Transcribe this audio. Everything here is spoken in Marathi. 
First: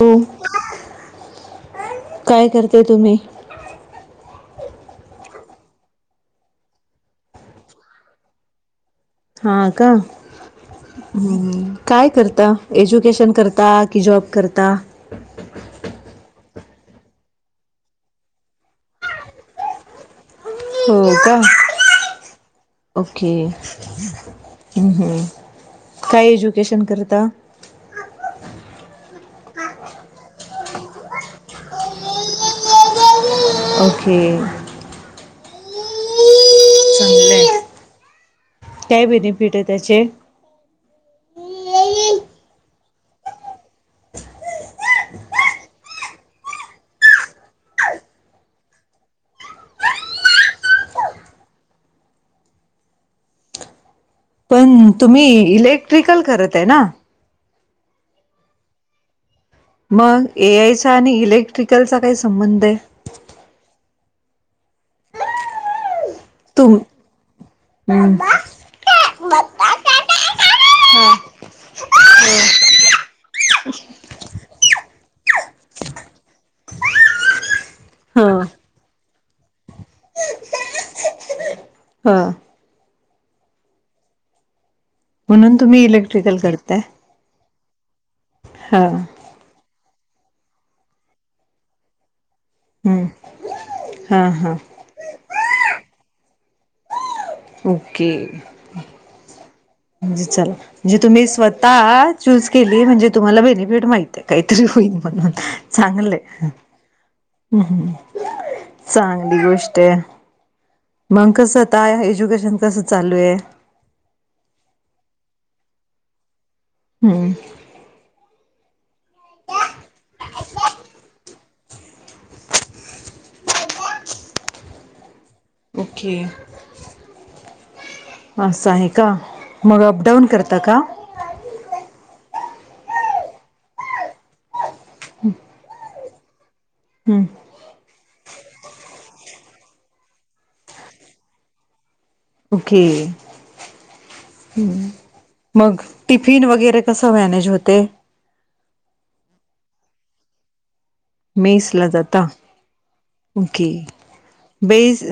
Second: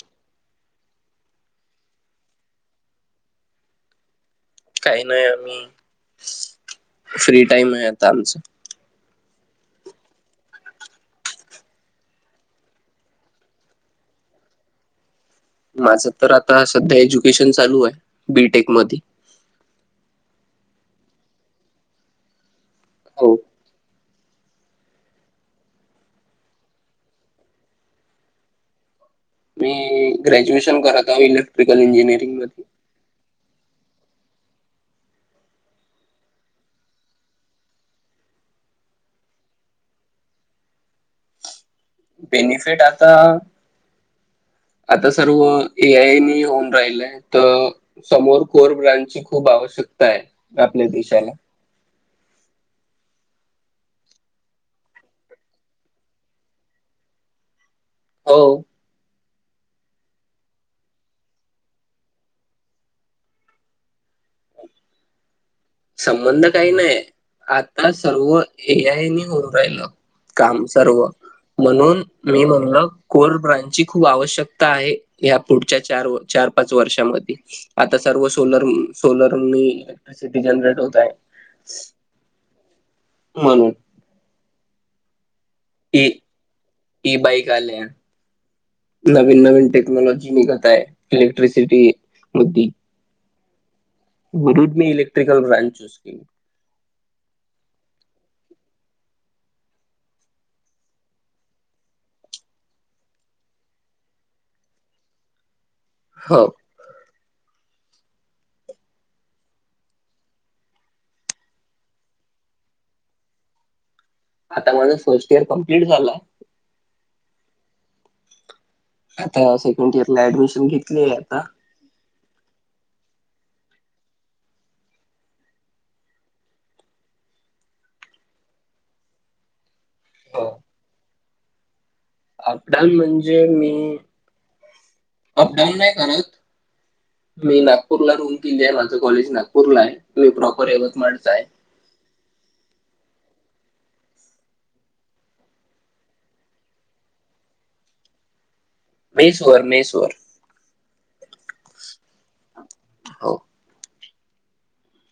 हमं काय करते तुम्ही? काही नाही आम्ही, फ्री टाईम आहे आता आमचं. हा का. हम् काय करता एज्युकेशन करता कि जॉब करता? माझं तर आता सध्या एज्युकेशन चालू आहे बी टेक मधी. हो का ओके. हो हम् हम्म काय एज्युकेशन करता? मी ग्रेज्युएशन करता इलेक्ट्रिकल इंजिनिअरिंग मधी ओखे. चांगल‌ हाय, काय बेनिफिट आहे त्याचे? बेनिफिट आता [inaudible] आता सर्व ए आय नी होऊन राहिलय तर समोर कोर ब्रांडची खूप आवश्यक शकताय आपल्या देशाला प तुम्ही इलेक्ट्रिकल करत आहे ना हो मग ए आय चा आणि इलेक्ट्रिकलचा काही संबंध आहे संबंध काही तुम नाही आता सर्व एआयनी होऊ राहिलं काम सर्व म्हणून मी म्हणल कोर ब्रांचची खूप आवश्यकता आहे या पुढच्या चार चार पाच वर्षामध्ये आता सर्व हा सोलर सोलर जनरेट होताै हा म्हणून म्हणून तुम्ही इ इलेक्ट्रिकल करताय ई बाईक आले हा हम्म नवीन नवीन टेक्नॉलॉजी निघत आहे इलेक्ट्रिसिटी मुद्दी हा हा रेडमी इलेक्ट्रिकल ब्रांड चूज केली ओके म्हणजे चला म्हणजे तुम्ही स्वतः चूज केली म्हणजे तुम्हाला बेनिफिट माहितीे काहीतरी होईन म्हण चांगले हो हम्म् चांगली गोष्ट आहे मग कसंताय एज्युकेशन कसं चालू आहे आता माझं फर्स्ट इयर कमप्लीट झालंय हम्म आता सेकंड इयरला ऍडमिशन घेतली आहे आता ओके अस आहे का मग अपडाऊन करता का अपडाऊन म्हणजे मी अपडाऊन नाही करत मी नागपूरला रुन किल्ली आहे माझं कॉलेज नागपूर ला आहे तुही प्रॉपर यवतमाळचा आहे ओके मग टिफिन वगैरे कस मॅनेज होते मेसवर मेसवर मेस ला जात हो ओके बेस